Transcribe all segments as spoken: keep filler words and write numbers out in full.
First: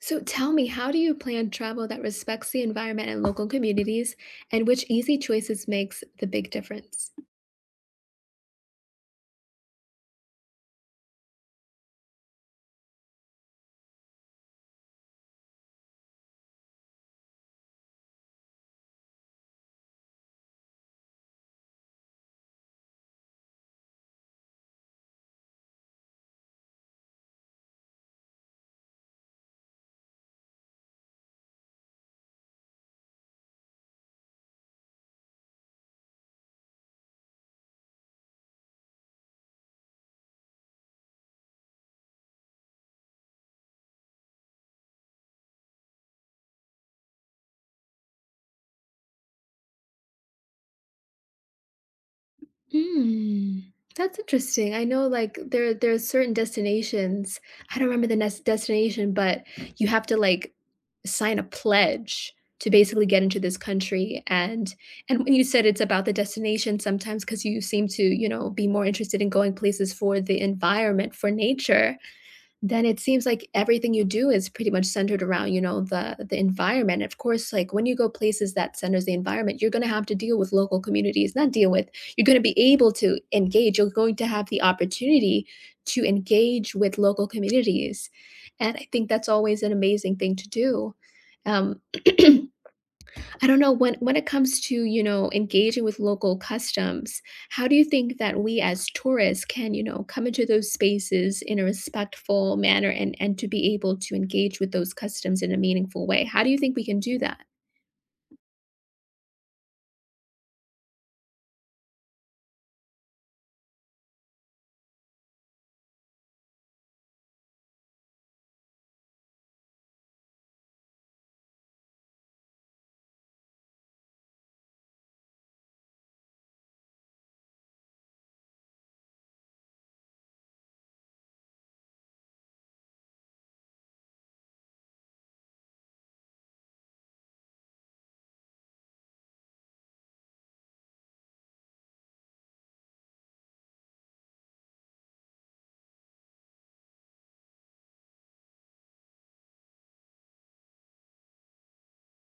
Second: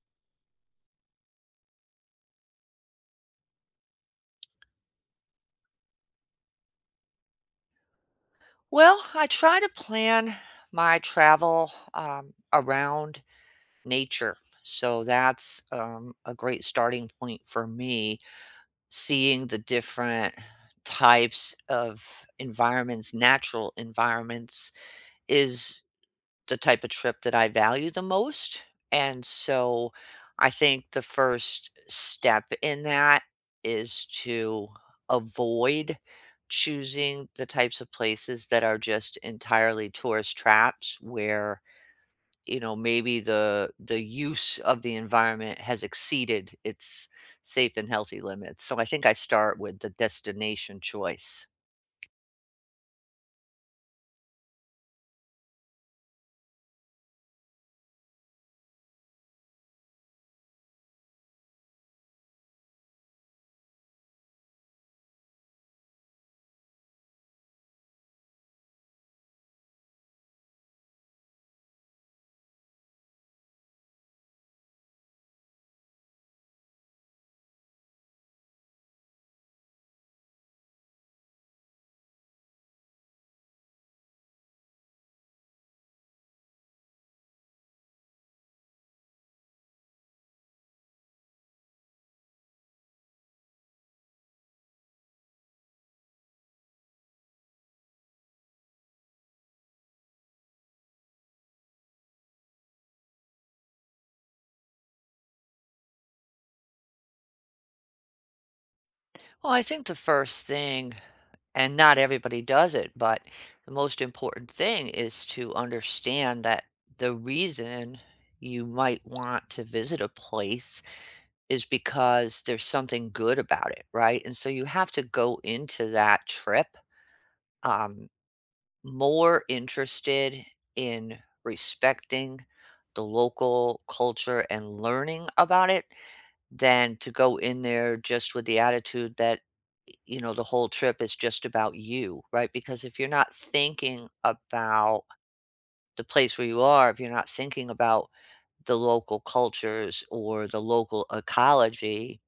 So tell me, how do you plan travel that respects the environment and local communities, and which easy choices makes the big difference? Well, I try to plan my travel, um, around nature. So that's, um, a great starting point for me, seeing the different types of environments, natural environments is the type of trip that I value the most, and so I think the first step in that is to avoid choosing the types of places that are just entirely tourist traps where, you know, maybe the the use of the environment has exceeded its safe and healthy limits, so I think I start with the destination choice. Mm, that's interesting. I know like there there are certain destinations. I don't remember the next destination, but you have to like sign a pledge to basically get into this country. And and when you said it's about the destination, sometimes because you seem to, you know, be more interested in going places for the environment, for nature, then it seems like everything you do is pretty much centered around, you know, the the environment. Of course, like when you go places that centers the environment, you're gonna have to deal with local communities, not deal with, you're gonna be able to engage. You're going to have the opportunity to engage with local communities. And I think that's always an amazing thing to do. Um, I don't know when when it comes to, you know, engaging with local customs, how do you think that we as tourists can, you know, come into those spaces in a respectful manner and and to be able to engage with those customs in a meaningful way? How do you think we can do that? Well, I think the first thing, and not everybody does it, but the most important thing is to understand that the reason you might want to visit a place is because there's something good about it, right? And so you have to go into that trip um, more interested in respecting the local culture and learning about it than to go in there just with the attitude that you know, the whole trip is just about you, right? Because if you're not thinking about the place where you are, if you're not thinking about the local cultures or the local ecology,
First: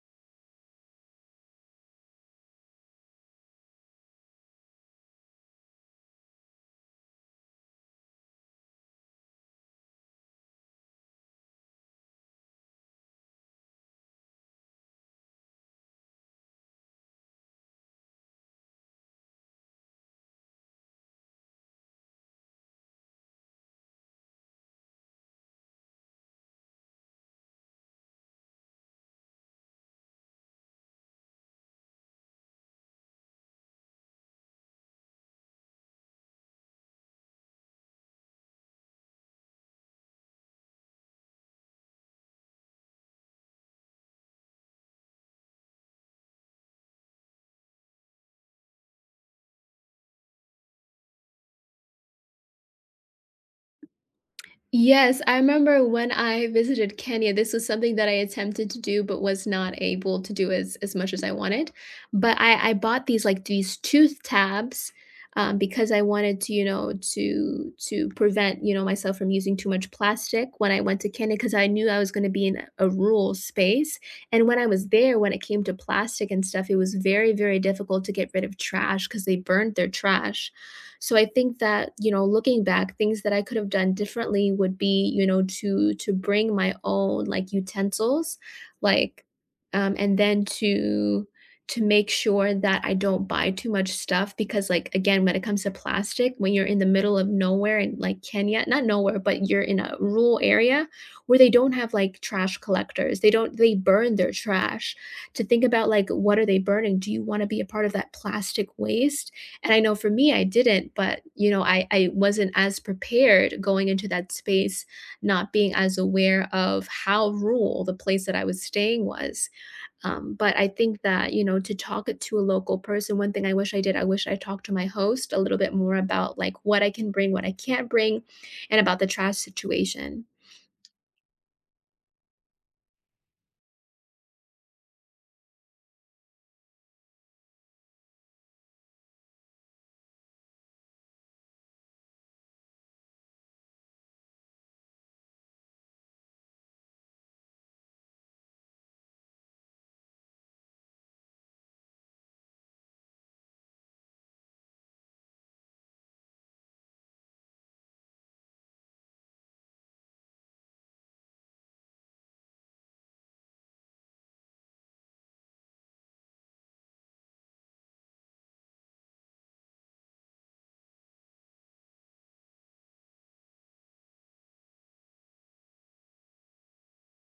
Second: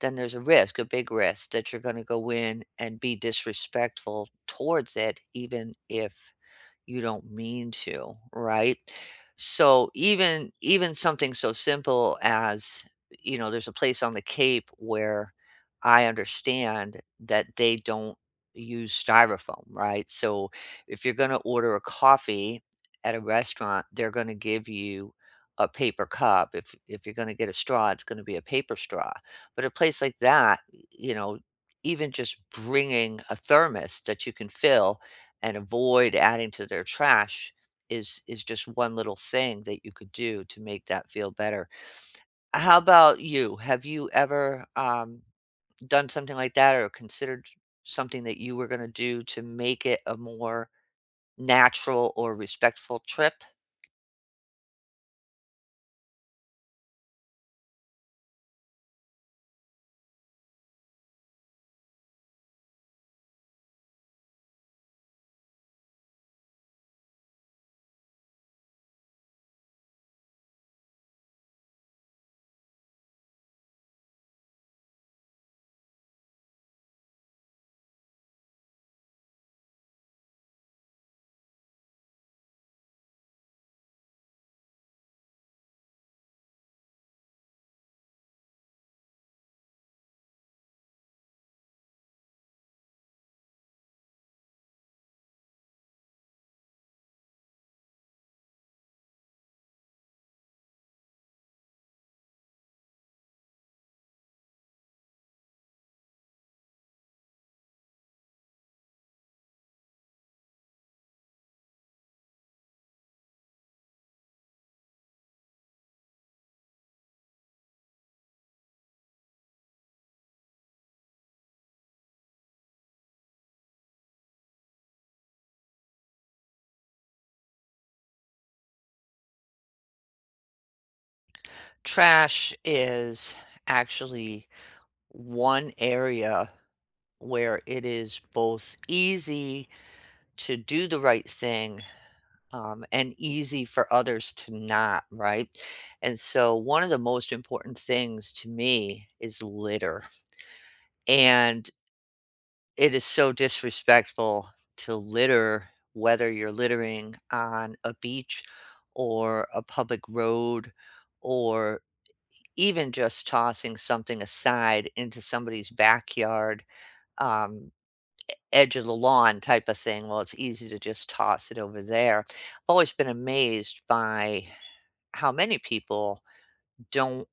then there's a risk, a big risk that you're going to go in and be disrespectful towards it, even if you don't mean to, right? So even even something so simple as, you know, there's a place on the Cape where I understand that they don't use styrofoam, right? So if you're going to order a coffee at a restaurant, they're going to give you a paper cup. If if you're going to get a straw, it's going to be a paper straw. But a place like that, you know, even just bringing a thermos that you can fill and avoid adding to their trash is is just one little thing that you could do to make that feel better. How about you? Have you ever um, done something like that or considered something that you were going to do to make it a more natural or respectful trip? Yes, I remember when I visited Kenya. This was something that I attempted to do but was not able to do as as much as I wanted. But I I bought these, like, these tooth tabs, um, because I wanted to, you know, to to prevent, you know, myself from using too much plastic when I went to Kenya, because I knew I was gonna be in a rural space. And when I was there, when it came to plastic and stuff, it was very, very difficult to get rid of trash because they burned their trash. So I think that, you know, looking back, things that I could have done differently would be, you know, to to bring my own like utensils, like um and then to to make sure that I don't buy too much stuff, because like again, when it comes to plastic, when you're in the middle of nowhere in like Kenya, not nowhere but you're in a rural area where they don't have like trash collectors, they don't they burn their trash. To think about, like, what are they burning? Do you want to be a part of that plastic waste? And I know for me, I didn't, but you know, I, I wasn't as prepared going into that space, not being as aware of how rural the place that I was staying was. Um, but I think that, you know, to talk it to a local person, one thing I wish I did, I wish I talked to my host a little bit more about like what I can bring, what I can't bring, and about the trash situation. Trash is actually one area where it is both easy to do the right thing, um, and easy for others to not, right? And so, one of the most important things to me is litter. And it is so disrespectful to litter, whether you're littering on a beach or a public road or even just tossing something aside into somebody's backyard, um, edge of the lawn type of thing. Well, it's easy to just toss it over there. I've always been amazed by how many people don't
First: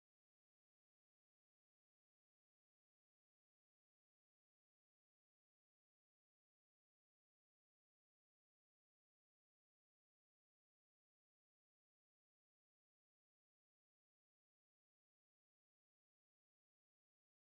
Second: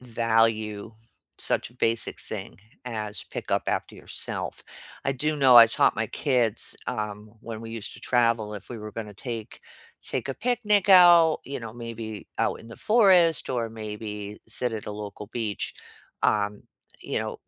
value such a basic thing as pick up after yourself. I do know I taught my kids, um, when we used to travel if we were going to take take a picnic out, you know, maybe out in the forest or maybe sit at a local beach. Um, you know,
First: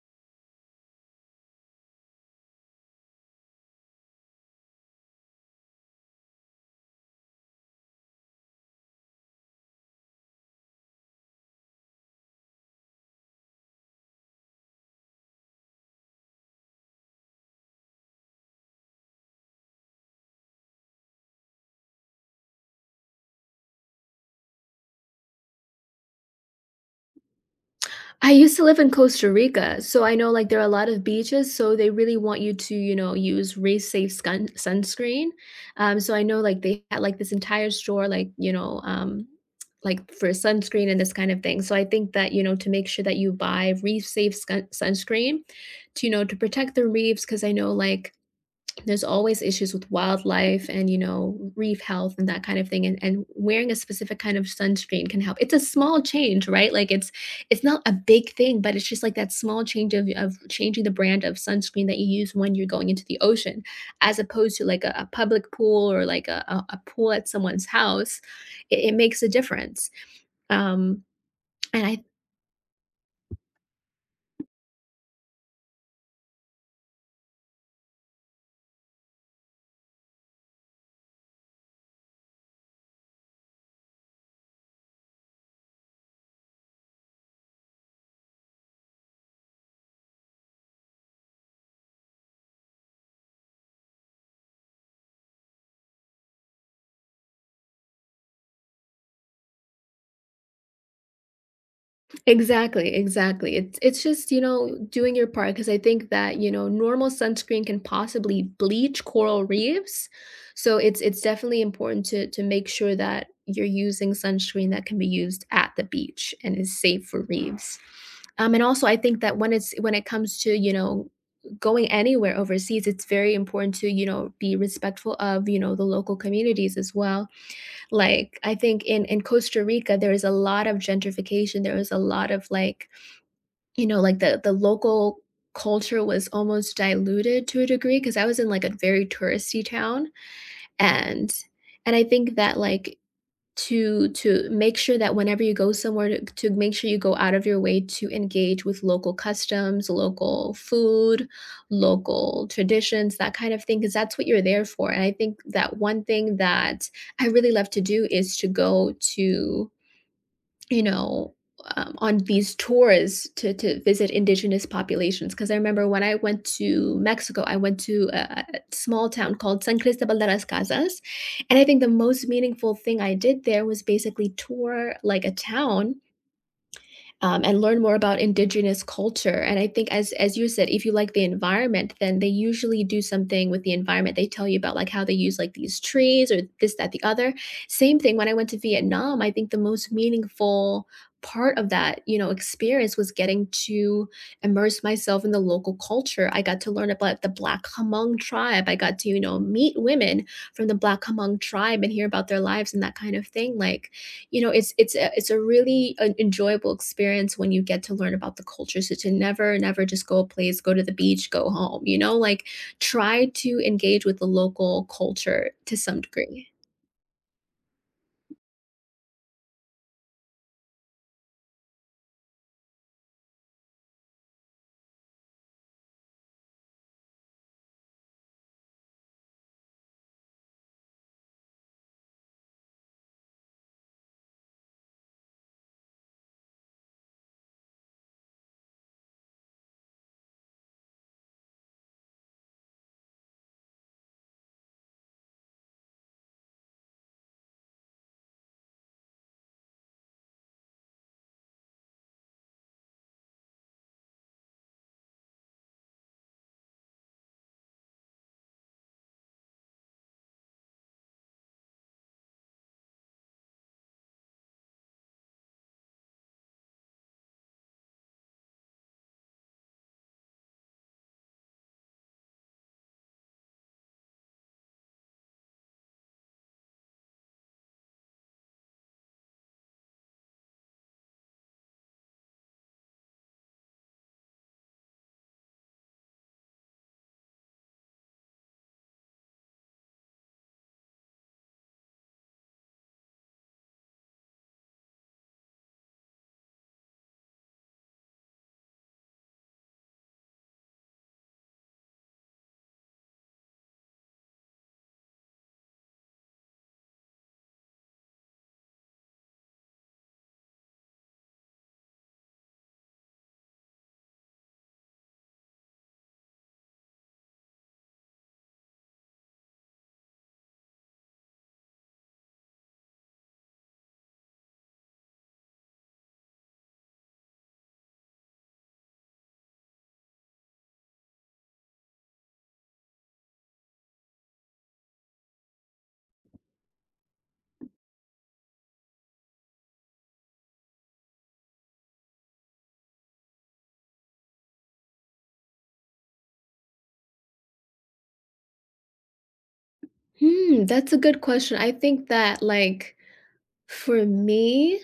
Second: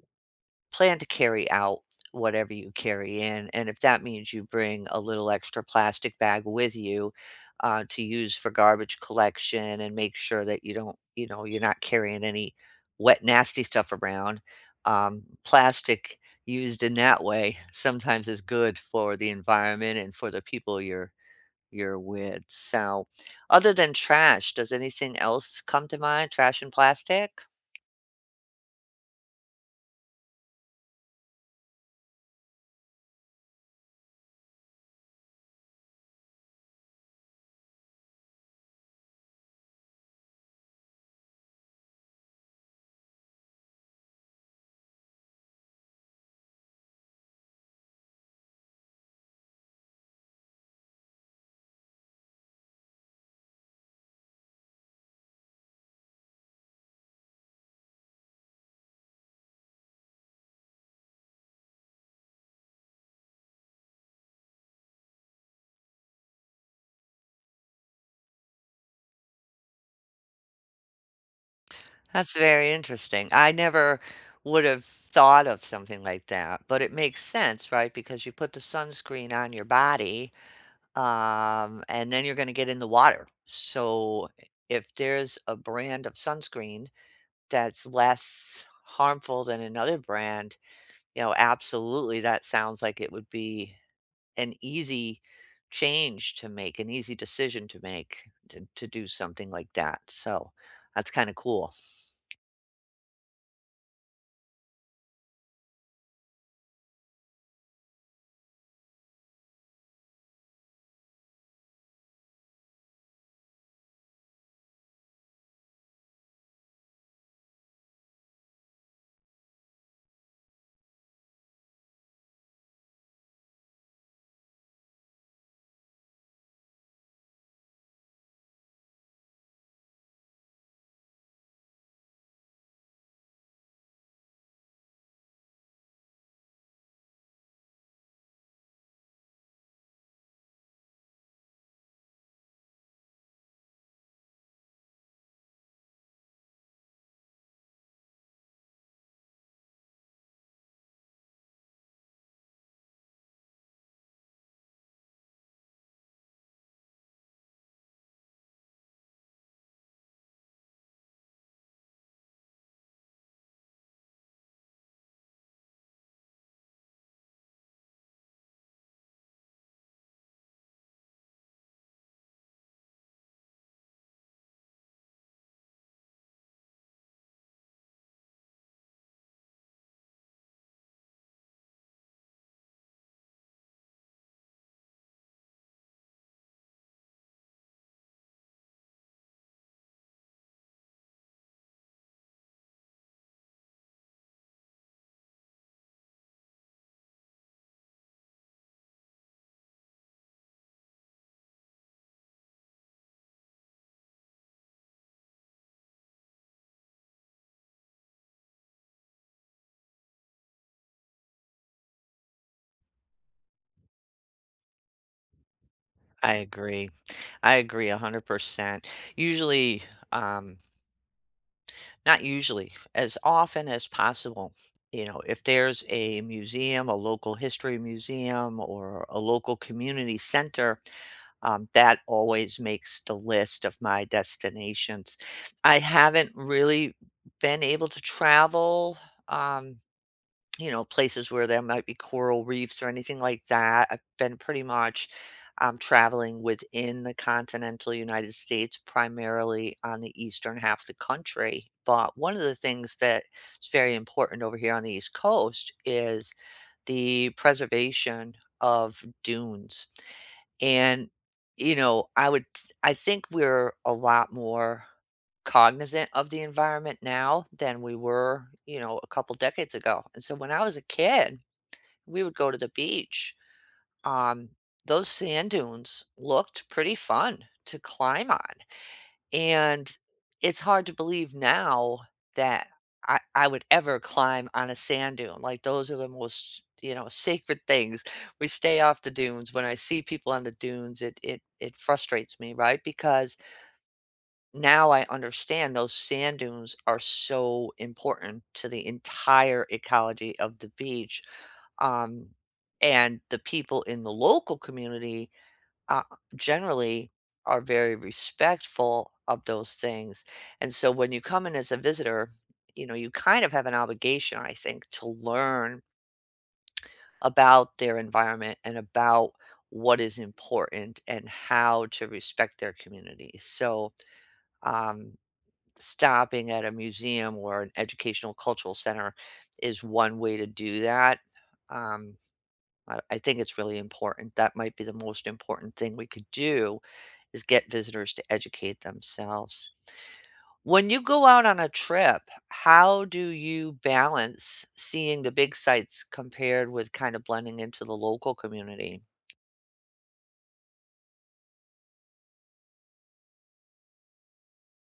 plan to carry out whatever you carry in, and if that means you bring a little extra plastic bag with you, uh, to use for garbage collection and make sure that you don't you know, you're not carrying any wet, nasty stuff around, um, plastic used in that way sometimes is good for the environment and for the people you're you're with, so, other than trash, does anything else come to mind? Trash and plastic? I used to live in Costa Rica, so I know, like, there are a lot of beaches, so they really want you to, you know, use race-safe sun sunscreen. Um, so I know, like, they had, like, this entire store, like, you know, um, like, for sunscreen and this kind of thing. So I think that, you know, to make sure that you buy reef-safe skun sunscreen to, you know, to protect the reefs, because I know, like, there's always issues with wildlife and, you know, reef health and that kind of thing, and and wearing a specific kind of sunscreen can help. It's a small change, right? Like, it's it's not a big thing, but it's just, like, that small change of of changing the brand of sunscreen that you use when you're going into the ocean, as opposed to, like, a a public pool or, like, a a a pool at someone's house. It it makes a difference. Um, and I... That's very interesting. I never would have thought of something like that, but it makes sense, right? Because you put the sunscreen on your body, um, and then you're going to get in the water. So if there's a brand of sunscreen that's less harmful than another brand, you know, absolutely, that sounds like it would be an easy change to make, an easy decision to make to, to do something like that. So that's kind of cool. Exactly, exactly. It's it's just, you know, doing your part, because I think that, you know, normal sunscreen can possibly bleach coral reefs. So it's it's definitely important to to make sure that you're using sunscreen that can be used at the beach and is safe for reefs. Um, and also I think that when it's when it comes to, you know, going anywhere overseas, it's very important to, you know, be respectful of, you know, the local communities as well. Like, I think in in Costa Rica, there is a lot of gentrification, there was a lot of, like, you know, like, the the local culture was almost diluted to a degree because I was in, like, a very touristy town. And and I think that, like, to to make sure that whenever you go somewhere, to to make sure you go out of your way to engage with local customs, local food, local traditions, that kind of thing, because that's what you're there for. And I think that one thing that I really love to do is to go to, you know, um, on these tours to to visit indigenous populations. Because I remember when I went to Mexico, I went to a, a a small town called San Cristobal de las Casas, and I think the most meaningful thing I did there was basically tour like a town, um, and learn more about indigenous culture. And I think, as as you said, if you like the environment, then they usually do something with the environment. They tell you about like how they use like these trees or this, that, the other. Same thing when I went to Vietnam. I think the most meaningful part of that, you know, experience was getting to immerse myself in the local culture. I got to learn about the Black Hmong tribe. I got to, you know, meet women from the Black Hmong tribe and hear about their lives and that kind of thing. Like, you know, it's it's a it's a really an enjoyable experience when you get to learn about the culture. So to never, never just go a place, go to the beach, go home, you know, like, try to engage with the local culture to some I degree. agree. I agree one hundred percent. Usually, um, not usually, as often as possible, you know, if there's a museum, a local history museum, or a local community center, um, that always makes the list of my destinations. I haven't really been able to travel. Um, you know, places where there might be coral reefs or anything like that. I've been pretty much, um, traveling within the continental United States, primarily on the eastern half of the country. But one of the things that is very important over here on the East Coast is the preservation of dunes. And, you know, I would I think we're a lot more cognizant of the environment now than we were, you know, a couple decades ago. And so when I was a kid, we would go to the beach. Um, those sand dunes looked pretty fun to climb on. And it's hard to believe now that I, I would ever climb on a sand dune. Like those are the most, you know, sacred things. We stay off the dunes. When I see people on the dunes, it it it frustrates me, right? Because now I understand those sand dunes are so important to the entire ecology of the beach. Um and the people in the local community, uh, generally are very respectful of those things. And so when you come in as a visitor, you know, you kind of have an obligation, I think, to learn about their environment and about what is important and how to respect their community. So, um, stopping at a museum or an educational cultural center is one way to do that. Um, I, I think it's really important. That might be the most important thing we could do is get visitors to educate themselves. When you go out on a trip, how do you balance seeing the big sites compared with kind of blending into the local community? Hmm, that's a good question. I think that, like, for me,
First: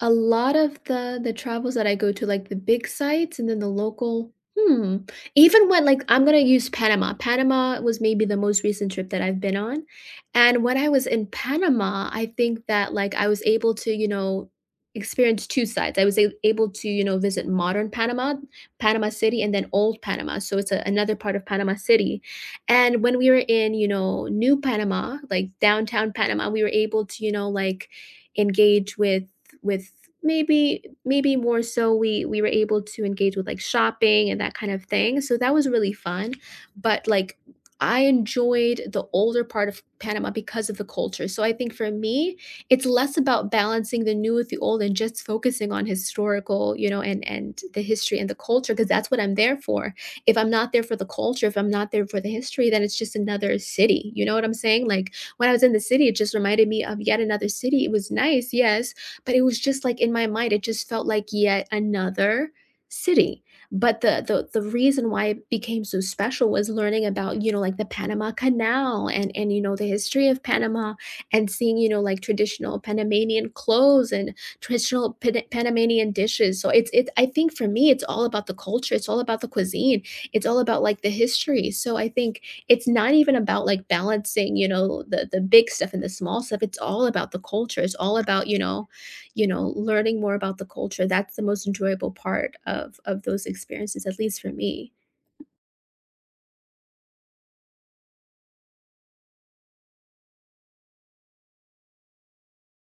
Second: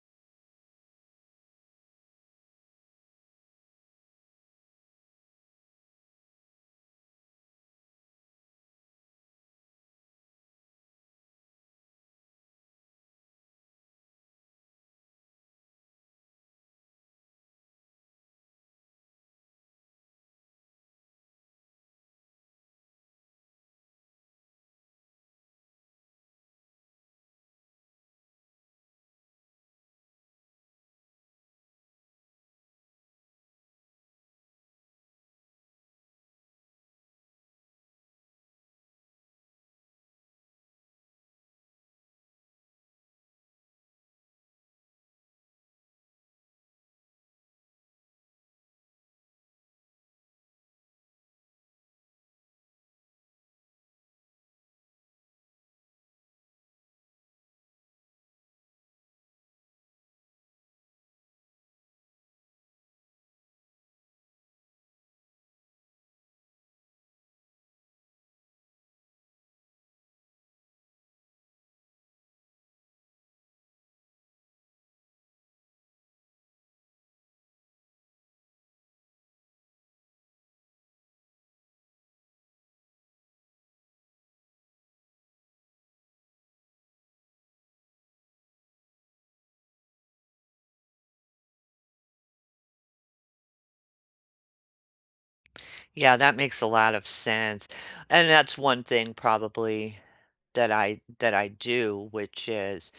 a lot of the the travels that I go to, like, the big sites and then the local, hmm, even when, like, I'm gonna use Panama. Panama was maybe the most recent trip that I've been on, and when I was in Panama, I think that, like, I was able to, you know, experience two sides. I was a able to, you know, visit modern Panama, Panama City, and then old Panama, so it's a another part of Panama City. And when we were in, you know, new Panama, like, downtown Panama, we were able to, you know, like, engage with with maybe maybe more, so we we were able to engage with like shopping and that kind of thing. So that was really fun, but like I enjoyed the older part of Panama because of the culture. So I think for me, it's less about balancing the new with the old and just focusing on historical, you know, and and the history and the culture, because that's what I'm there for. If I'm not there for the culture, if I'm not there for the history, then it's just another city. You know what I'm saying? Like, when I was in the city, it just reminded me of yet another city. It was nice, yes, but it was just like, in my mind, it just felt like yet another city. But the the the reason why it became so special was learning about, you know, like, the Panama Canal, and and you know, the history of Panama, and seeing, you know, like, traditional Panamanian clothes and traditional Pan- Panamanian dishes. So it's it's I think for me it's all about the culture, it's all about the cuisine, it's all about like the history. So I think it's not even about like balancing, you know, the the big stuff and the small stuff. It's all about the culture. It's all about, you know, you know, learning more about the culture. That's the most enjoyable part of of those experiences, at least for me. Yeah, that makes a lot of sense. And that's one thing probably that I that I do, which is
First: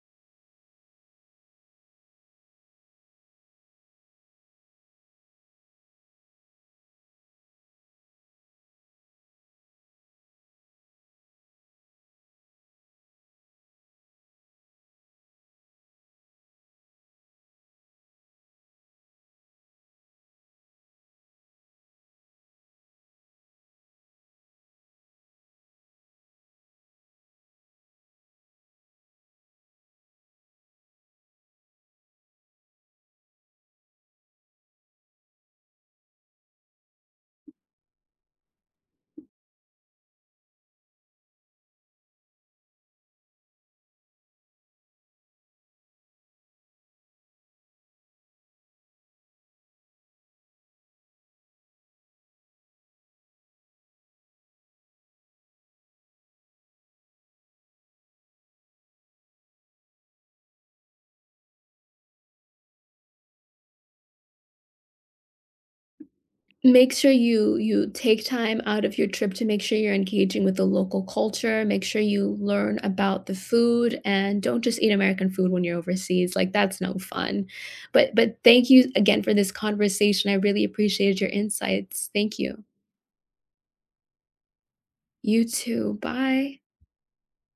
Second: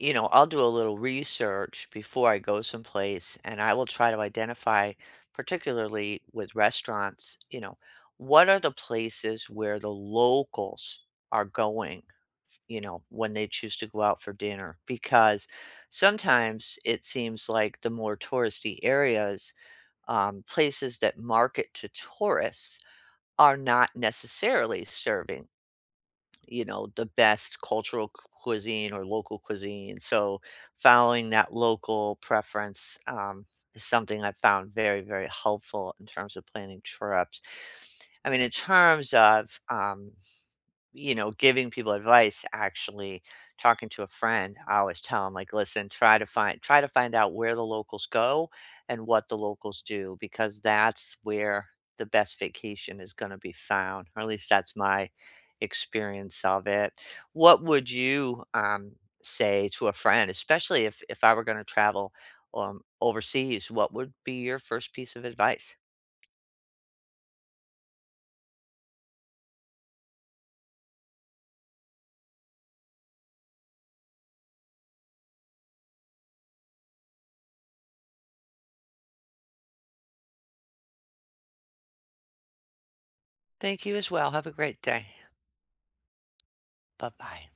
you know, I'll do a little research before I go someplace and I will try to identify, particularly with restaurants, you know, what are the places where the locals are going, you know, when they choose to go out for dinner? Because sometimes it seems like the more touristy areas, um, places that market to tourists, are not necessarily serving you know, the best cultural c- cuisine or local cuisine. So following that local preference, um, is something I found very, very helpful in terms of planning trips. I mean, in terms of, um, you know, giving people advice, actually talking to a friend, I always tell them like, listen, try to find try to find out where the locals go and what the locals do because that's where the best vacation is going to be found, or at least that's my experience of it. What would you, um, say to a friend, especially if if I were going to travel, um, overseas? What would be your first piece of advice? Make sure you you take time out of your trip to make sure you're engaging with the local culture, make sure you learn about the food, and don't just eat American food when you're overseas, like, that's no fun. But but thank you again for this conversation, I really appreciated your insights. Thank you. Thank you as well. Have a great day. You too, bye. Bye bye.